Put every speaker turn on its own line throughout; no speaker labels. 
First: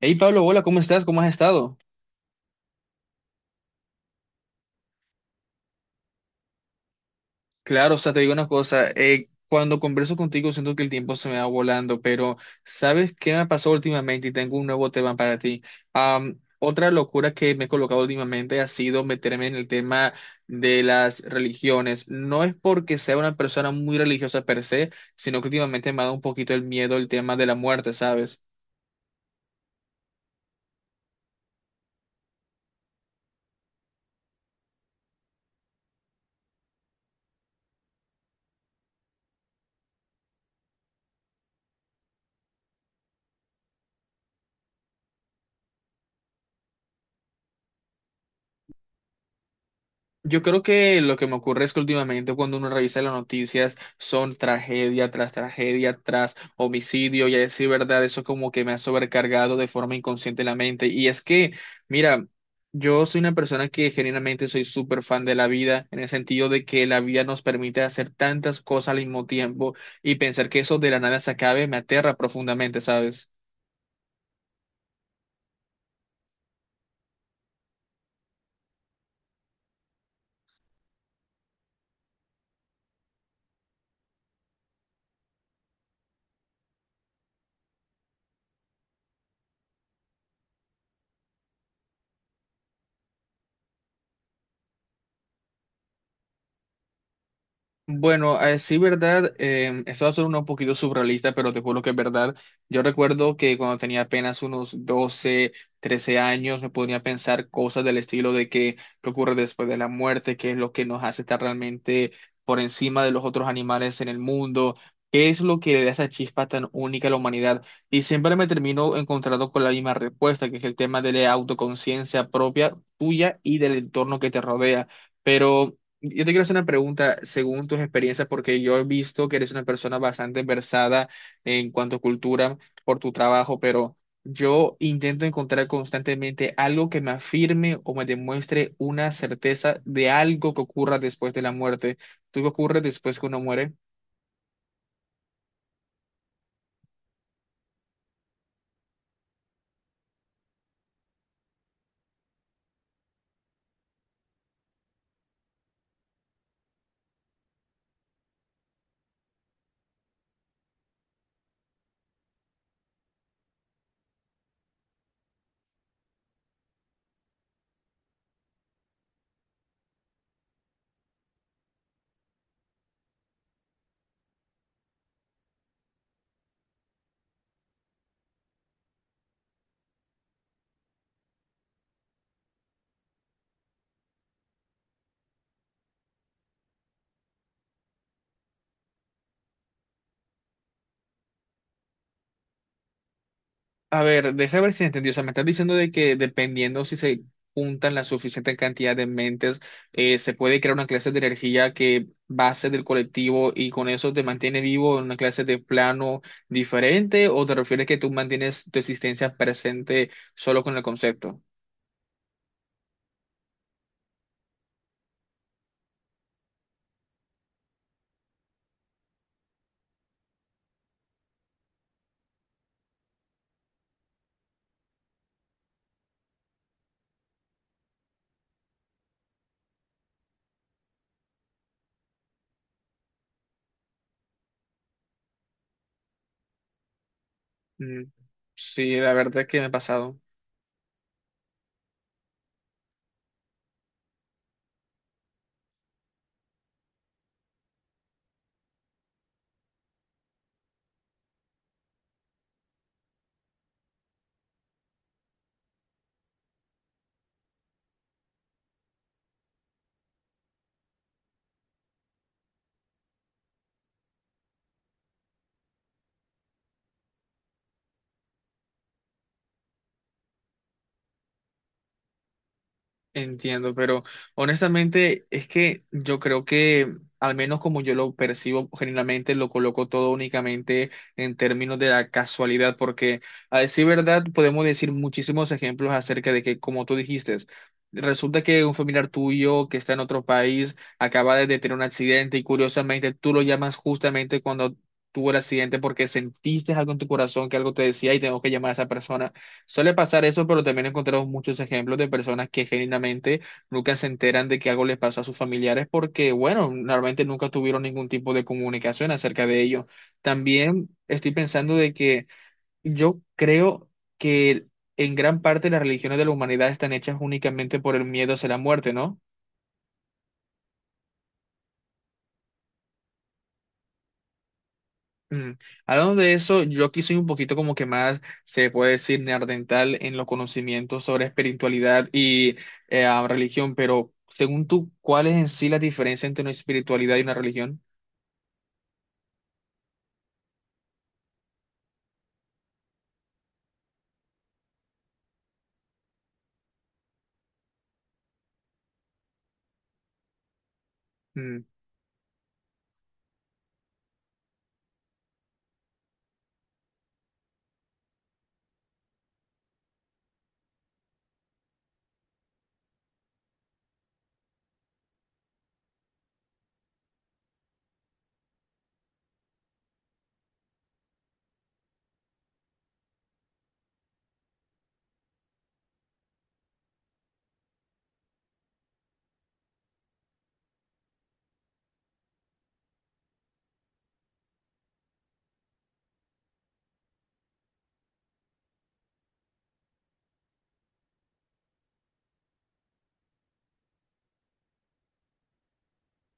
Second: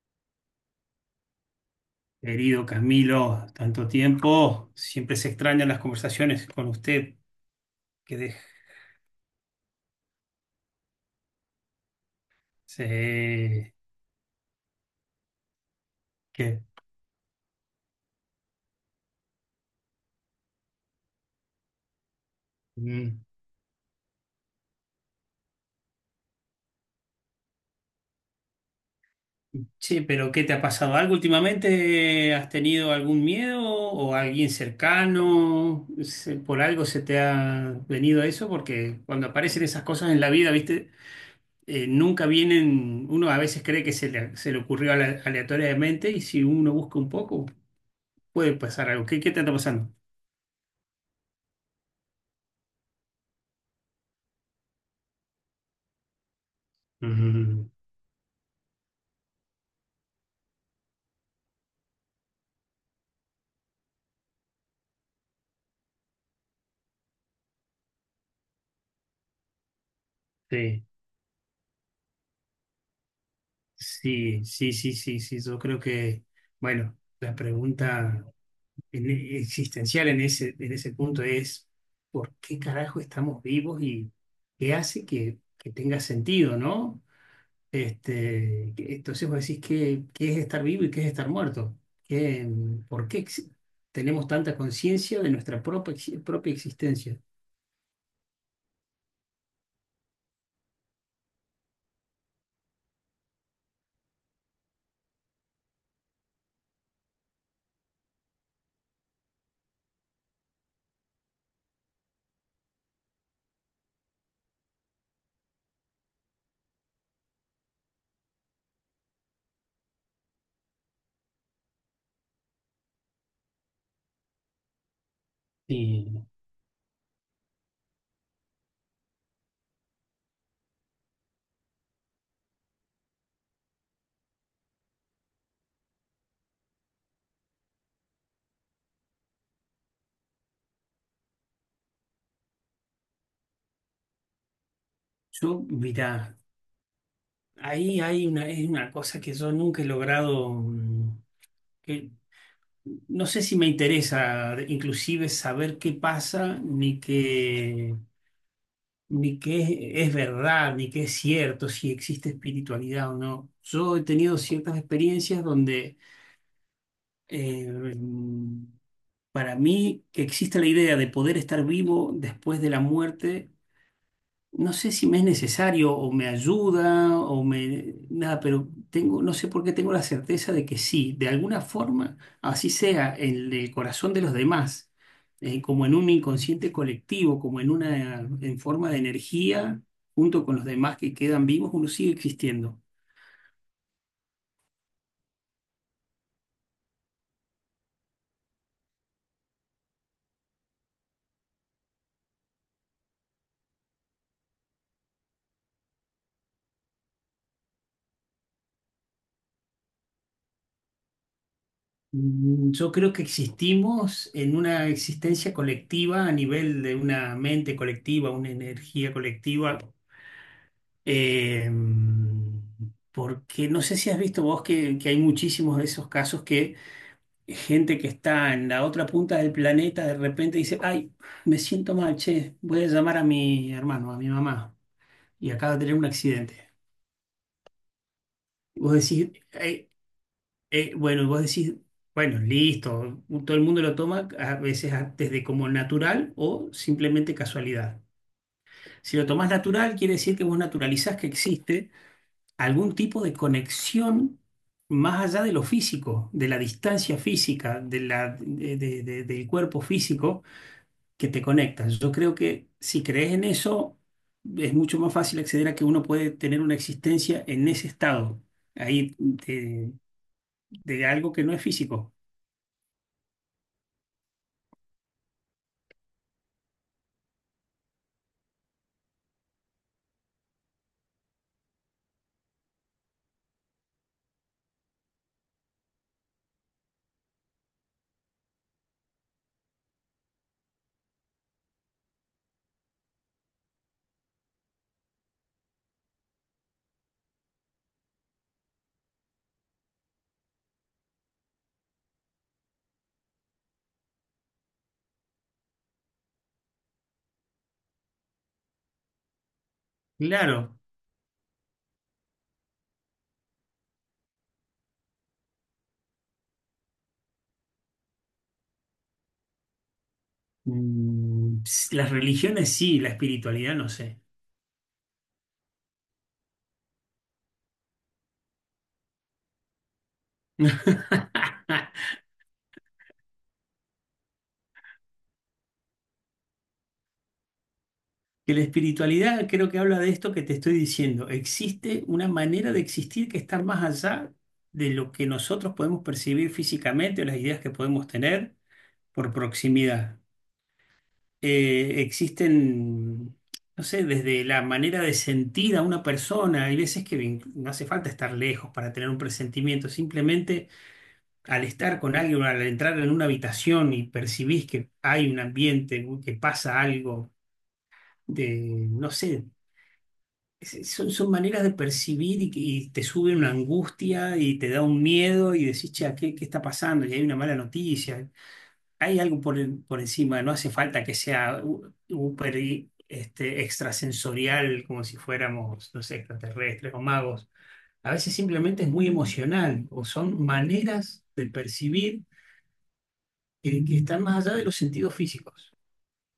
Hey Pablo, hola, ¿cómo estás? ¿Cómo has estado?
Querido Camilo, tanto tiempo. Siempre se extrañan las conversaciones con usted
Claro, o sea,
que
te digo
deje.
una cosa, cuando converso contigo siento que el tiempo se me va volando, pero ¿sabes qué me pasó
se-
últimamente? Y tengo un nuevo tema para ti.
que,
Otra locura que me he colocado últimamente ha sido meterme en el tema de las religiones. No es porque sea
mm.
una persona muy religiosa per se, sino que últimamente me ha dado un poquito el miedo el tema de la muerte, ¿sabes?
Che, pero ¿qué te ha pasado? ¿Algo últimamente? ¿Has tenido algún miedo o alguien cercano? ¿Por algo se te ha venido eso? Porque cuando aparecen esas cosas en la vida, ¿viste? Nunca vienen, uno a veces cree que se le ocurrió aleatoriamente, y si uno busca un poco, puede pasar algo. ¿Qué te está pasando?
Yo creo que lo que me ocurre es que últimamente cuando uno revisa las noticias son tragedia tras homicidio y a decir
Ujú,
verdad, eso como que me ha sobrecargado de forma inconsciente la mente. Y es que, mira, yo soy una persona que genuinamente soy súper fan de la vida en el sentido de que la vida nos permite hacer tantas cosas al mismo tiempo y pensar que eso
sí.
de la nada se acabe me aterra profundamente, ¿sabes?
Sí, sí, sí, sí, sí. Yo creo que, bueno, la pregunta existencial en en ese punto es, ¿por qué carajo estamos vivos y qué hace que tenga sentido, ¿no? Entonces vos decís, ¿qué, qué es estar vivo y qué es estar muerto? ¿Qué, por qué ex- ¿Tenemos tanta conciencia de nuestra propia existencia?
Bueno, sí, verdad, esto va a ser un poquito surrealista, pero te juro que es verdad. Yo recuerdo que cuando tenía apenas unos 12, 13 años, me ponía a pensar cosas del estilo de que, qué ocurre después de la muerte, qué es lo que nos hace estar realmente por encima de los otros animales en el mundo, qué es lo que le da esa chispa tan única a la humanidad. Y siempre me termino encontrando con la misma respuesta, que es el tema de la autoconciencia propia, tuya y del entorno que te rodea. Pero...
Y
yo te quiero hacer una pregunta según tus experiencias, porque yo he visto que eres una persona bastante versada en cuanto a cultura por tu trabajo, pero yo intento encontrar constantemente algo que me afirme o me demuestre una certeza de algo que ocurra después de la muerte. ¿Tú qué ocurre después que uno muere?
yo, mira, ahí hay una, es una cosa que yo nunca he logrado... Mm, que no sé si me interesa inclusive saber qué pasa, ni qué, ni qué es verdad, ni qué es cierto, si existe espiritualidad o no. Yo he tenido ciertas experiencias donde eh, para mí que existe la idea de poder estar vivo después de la muerte. No sé si me es necesario o me ayuda o me... Nada, pero tengo, no sé por qué tengo la certeza de que sí, de alguna forma, así sea en el corazón de los demás, como en un inconsciente colectivo, como en en forma de energía, junto con los demás que quedan vivos, uno sigue existiendo.
A ver, déjame ver si entendí. O sea, me estás diciendo de que dependiendo si se juntan la suficiente cantidad de mentes, se puede crear una clase de energía que base del colectivo y con eso te mantiene vivo en una clase de plano diferente, ¿o te refieres que tú mantienes tu existencia presente solo con el concepto?
Mm, yo creo que existimos en una existencia colectiva a nivel de una mente colectiva, una energía colectiva. Eh, Porque no sé si has visto vos que hay muchísimos de esos casos que gente que está en la otra punta del planeta de repente dice, ay, me siento mal, che, voy a llamar a mi hermano, a mi mamá, y acaba de tener un accidente.
Mm,
Y vos
sí, la
decís,
verdad es que me ha
"Ay,
pasado.
bueno", y vos decís, bueno, listo, todo el mundo lo toma a veces desde como natural o simplemente casualidad. Si lo tomás natural, quiere decir que vos naturalizás que existe algún tipo de conexión más allá de lo físico, de la distancia física, de del cuerpo físico que te conectas. Yo creo que si crees en eso, es mucho más fácil acceder a que uno puede tener una existencia en ese estado, ahí de algo que no es físico.
Entiendo, pero honestamente es que yo creo que, al menos como yo lo percibo, generalmente lo coloco todo únicamente en términos de la casualidad, porque a decir verdad podemos decir muchísimos ejemplos acerca de que, como tú dijiste, resulta que un familiar tuyo que está en otro país acaba de tener un accidente y curiosamente tú lo llamas justamente cuando tuvo el accidente porque sentiste algo en tu corazón que algo te decía y tengo que llamar a esa persona. Suele pasar eso, pero también encontramos muchos ejemplos de personas que genuinamente nunca se enteran de que algo les pasó a sus familiares porque, bueno, normalmente nunca tuvieron ningún tipo de comunicación acerca de ello.
Claro,
También estoy pensando de que yo creo que en gran parte las religiones de la humanidad están hechas únicamente por el miedo hacia la muerte, ¿no?
mm, las religiones sí, la espiritualidad no sé.
Mm. Hablando de eso, yo aquí soy un poquito como que más, se puede decir, neandertal en los conocimientos sobre espiritualidad y religión, pero según tú, ¿cuál es en sí la diferencia entre una espiritualidad y una religión?
Que la espiritualidad creo que habla de esto que te estoy diciendo. Existe una manera de existir que está más allá de lo que nosotros podemos percibir físicamente o las ideas que podemos tener por proximidad. Existen, no sé, desde la manera de sentir a una persona. Hay veces que no hace falta estar lejos para tener un presentimiento. Simplemente al estar con alguien, al entrar en una habitación y percibís que hay un ambiente, que pasa algo de, no sé. Son, son maneras de percibir, y te sube una angustia y te da un miedo y decís, che, ¿qué, qué está pasando? Y hay una mala noticia. Hay algo por, por encima, no hace falta que sea súper y, este, extrasensorial, como si fuéramos, no sé, extraterrestres o magos. A veces simplemente es muy emocional o son maneras de percibir que están más allá de los sentidos físicos.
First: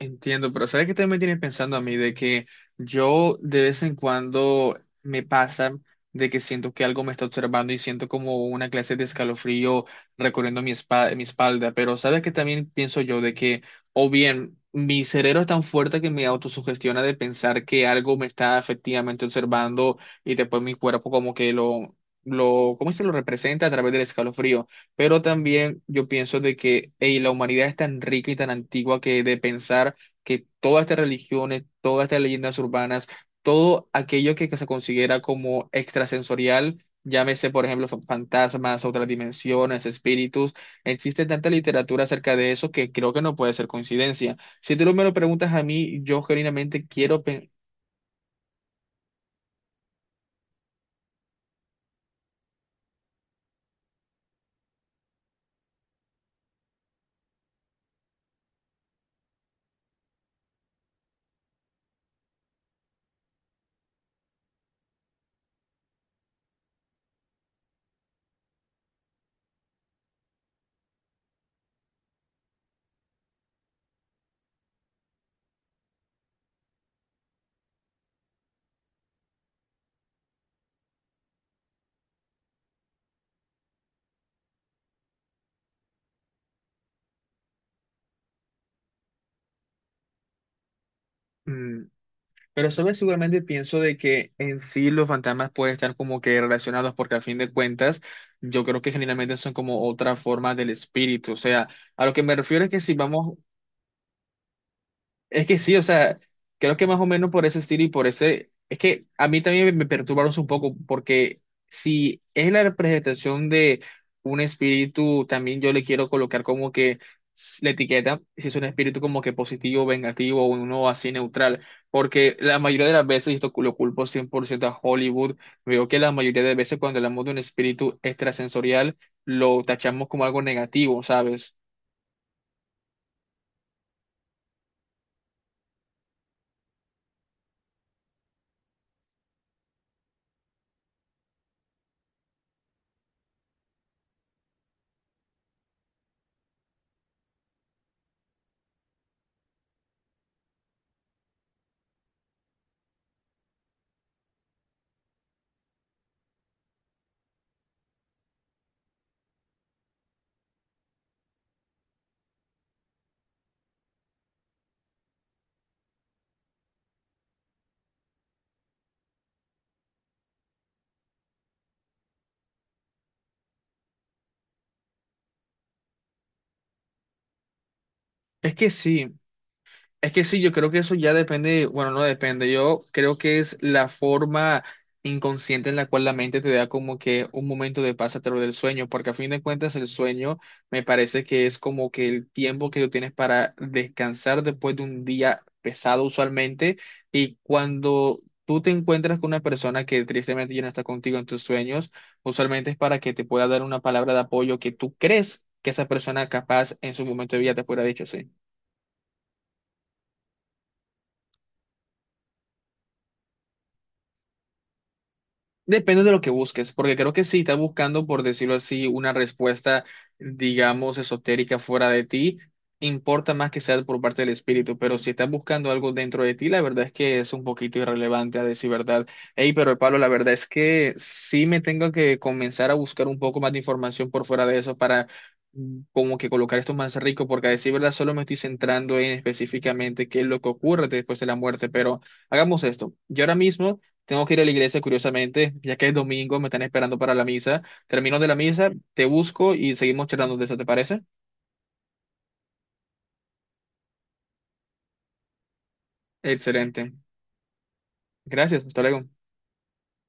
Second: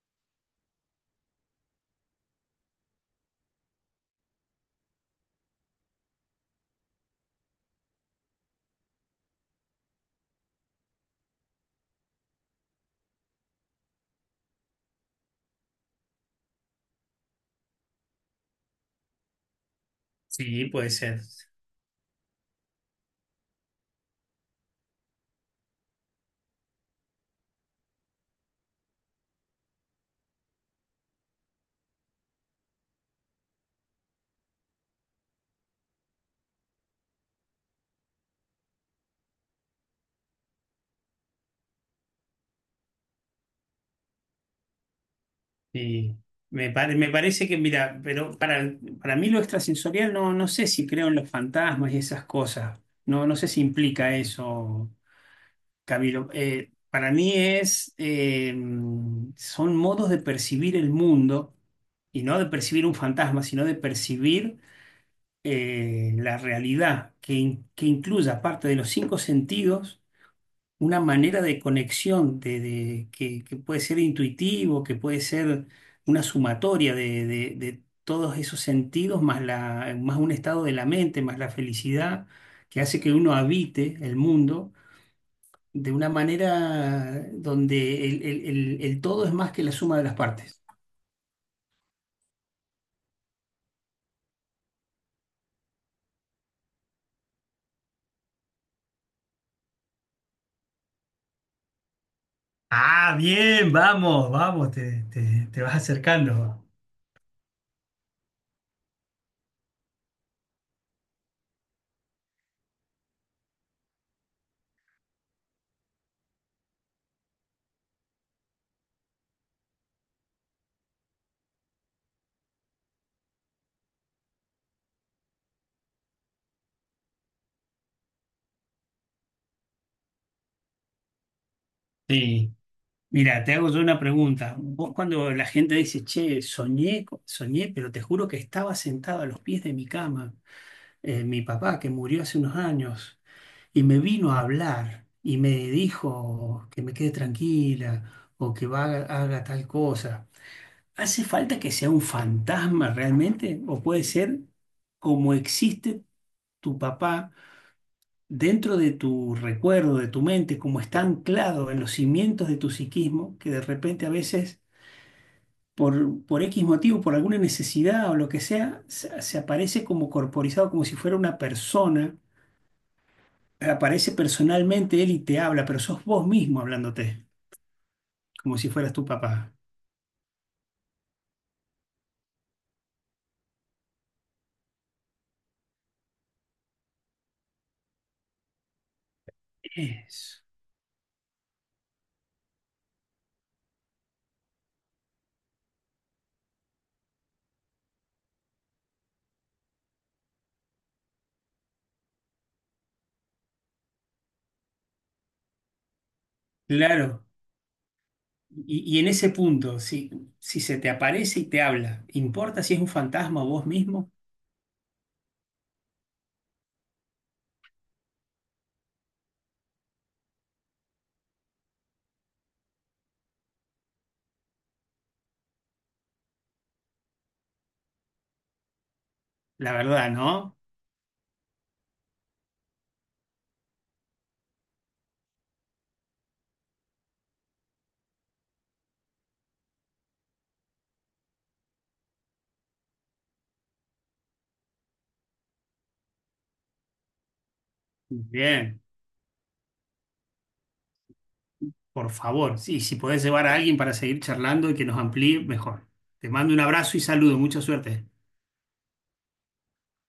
Entiendo, pero ¿sabes qué también me tiene pensando a mí? De que yo de vez en cuando me pasa de que siento que algo me está observando y siento como una clase de escalofrío recorriendo mi, mi espalda, pero ¿sabes qué también pienso yo? De que, o bien, mi cerebro es tan fuerte que me autosugestiona de pensar que algo me está efectivamente observando y después
Sí,
mi
puede
cuerpo
ser.
como que lo, ¿cómo se lo representa a través del escalofrío? Pero también yo pienso de que ey, la humanidad es tan rica y tan antigua que de pensar que todas estas religiones, todas estas leyendas urbanas, todo aquello que se considera como extrasensorial, llámese por ejemplo fantasmas, otras dimensiones, espíritus, existe tanta literatura acerca de eso que creo que no puede ser coincidencia. Si tú me lo preguntas a mí,
Sí,
yo genuinamente
me
quiero pensar.
parece que, mira, pero para mí lo extrasensorial no, no sé si creo en los fantasmas y esas cosas. No, no sé si implica eso, Camilo. Para mí es, son modos de percibir el mundo, y no de percibir un fantasma, sino de percibir la realidad que incluya parte de los cinco sentidos, una manera de conexión que puede ser intuitivo, que puede ser una sumatoria de todos esos sentidos, más más un estado de la mente, más la felicidad, que hace que uno habite el mundo de una manera donde el todo es más que la suma de las partes.
Pero sabes, seguramente pienso de que en sí los fantasmas pueden estar como que relacionados porque a fin de cuentas yo creo que generalmente son como otra forma del espíritu. O sea, a lo que me refiero es que si
Ah,
vamos
bien, vamos, vamos, te,
es que
te
sí,
vas
o sea,
acercando.
creo que más o menos por ese estilo y por ese, es que a mí también me perturbaron un poco, porque si es la representación de un espíritu, también yo le quiero colocar como que la etiqueta, si es un espíritu como que positivo, vengativo, o uno así neutral, porque la mayoría de las veces, y esto lo culpo 100% a Hollywood, veo que la mayoría de veces cuando hablamos de un espíritu extrasensorial, lo tachamos como algo negativo, ¿sabes?
Sí. Mira, te hago yo una pregunta. Vos cuando la gente dice, che, soñé, soñé, pero te juro que estaba sentado a los pies de mi cama, mi papá que murió hace unos años, y me vino a hablar y me dijo que me quede tranquila o que va, haga tal cosa. ¿Hace falta que sea un fantasma realmente? ¿O puede ser como existe tu papá dentro de tu recuerdo, de tu mente, como está anclado en los cimientos de tu psiquismo, que de repente a veces por X motivo, por alguna necesidad o lo que sea, se aparece como corporizado, como si fuera una persona? Aparece personalmente él y te habla, pero sos vos mismo hablándote,
Es
como
que
si fueras tu
sí.
papá.
Es que sí, yo creo que eso ya depende, bueno, no depende, yo creo que es la forma inconsciente en la cual la mente te da como que un momento de paz a través del sueño, porque a fin de cuentas el sueño
Eso.
me parece que es como que el tiempo que tú tienes para descansar después de un día pesado usualmente, y cuando tú te encuentras con una persona que tristemente ya no está contigo en tus sueños, usualmente es para que te pueda dar una palabra de apoyo que tú crees que esa persona capaz en su
Claro.
momento de vida te pueda haber dicho, sí.
Y en ese punto, si, si se te aparece y te habla, ¿importa si es un fantasma o vos mismo?
Depende de lo que busques, porque creo que si estás buscando, por decirlo así, una respuesta, digamos, esotérica fuera de ti, importa más que sea por parte del espíritu, pero si estás buscando algo dentro de ti, la verdad es que es un poquito irrelevante, a decir verdad. Hey
La
pero Pablo, la
verdad,
verdad es
¿no?
que sí me tengo que comenzar a buscar un poco más de información por fuera de eso para como que colocar esto más rico, porque a decir verdad solo me estoy centrando en específicamente qué es lo que ocurre después de la muerte, pero hagamos esto. Yo ahora mismo... tengo que ir a la iglesia, curiosamente, ya que es domingo, me están esperando para la misa. Termino de la misa,
Bien,
te busco y seguimos charlando de eso, ¿te parece?
por favor. Sí, si podés llevar a alguien para seguir charlando y que nos amplíe, mejor. Te mando un
Excelente.
abrazo y saludo. Mucha suerte.
Gracias, hasta luego.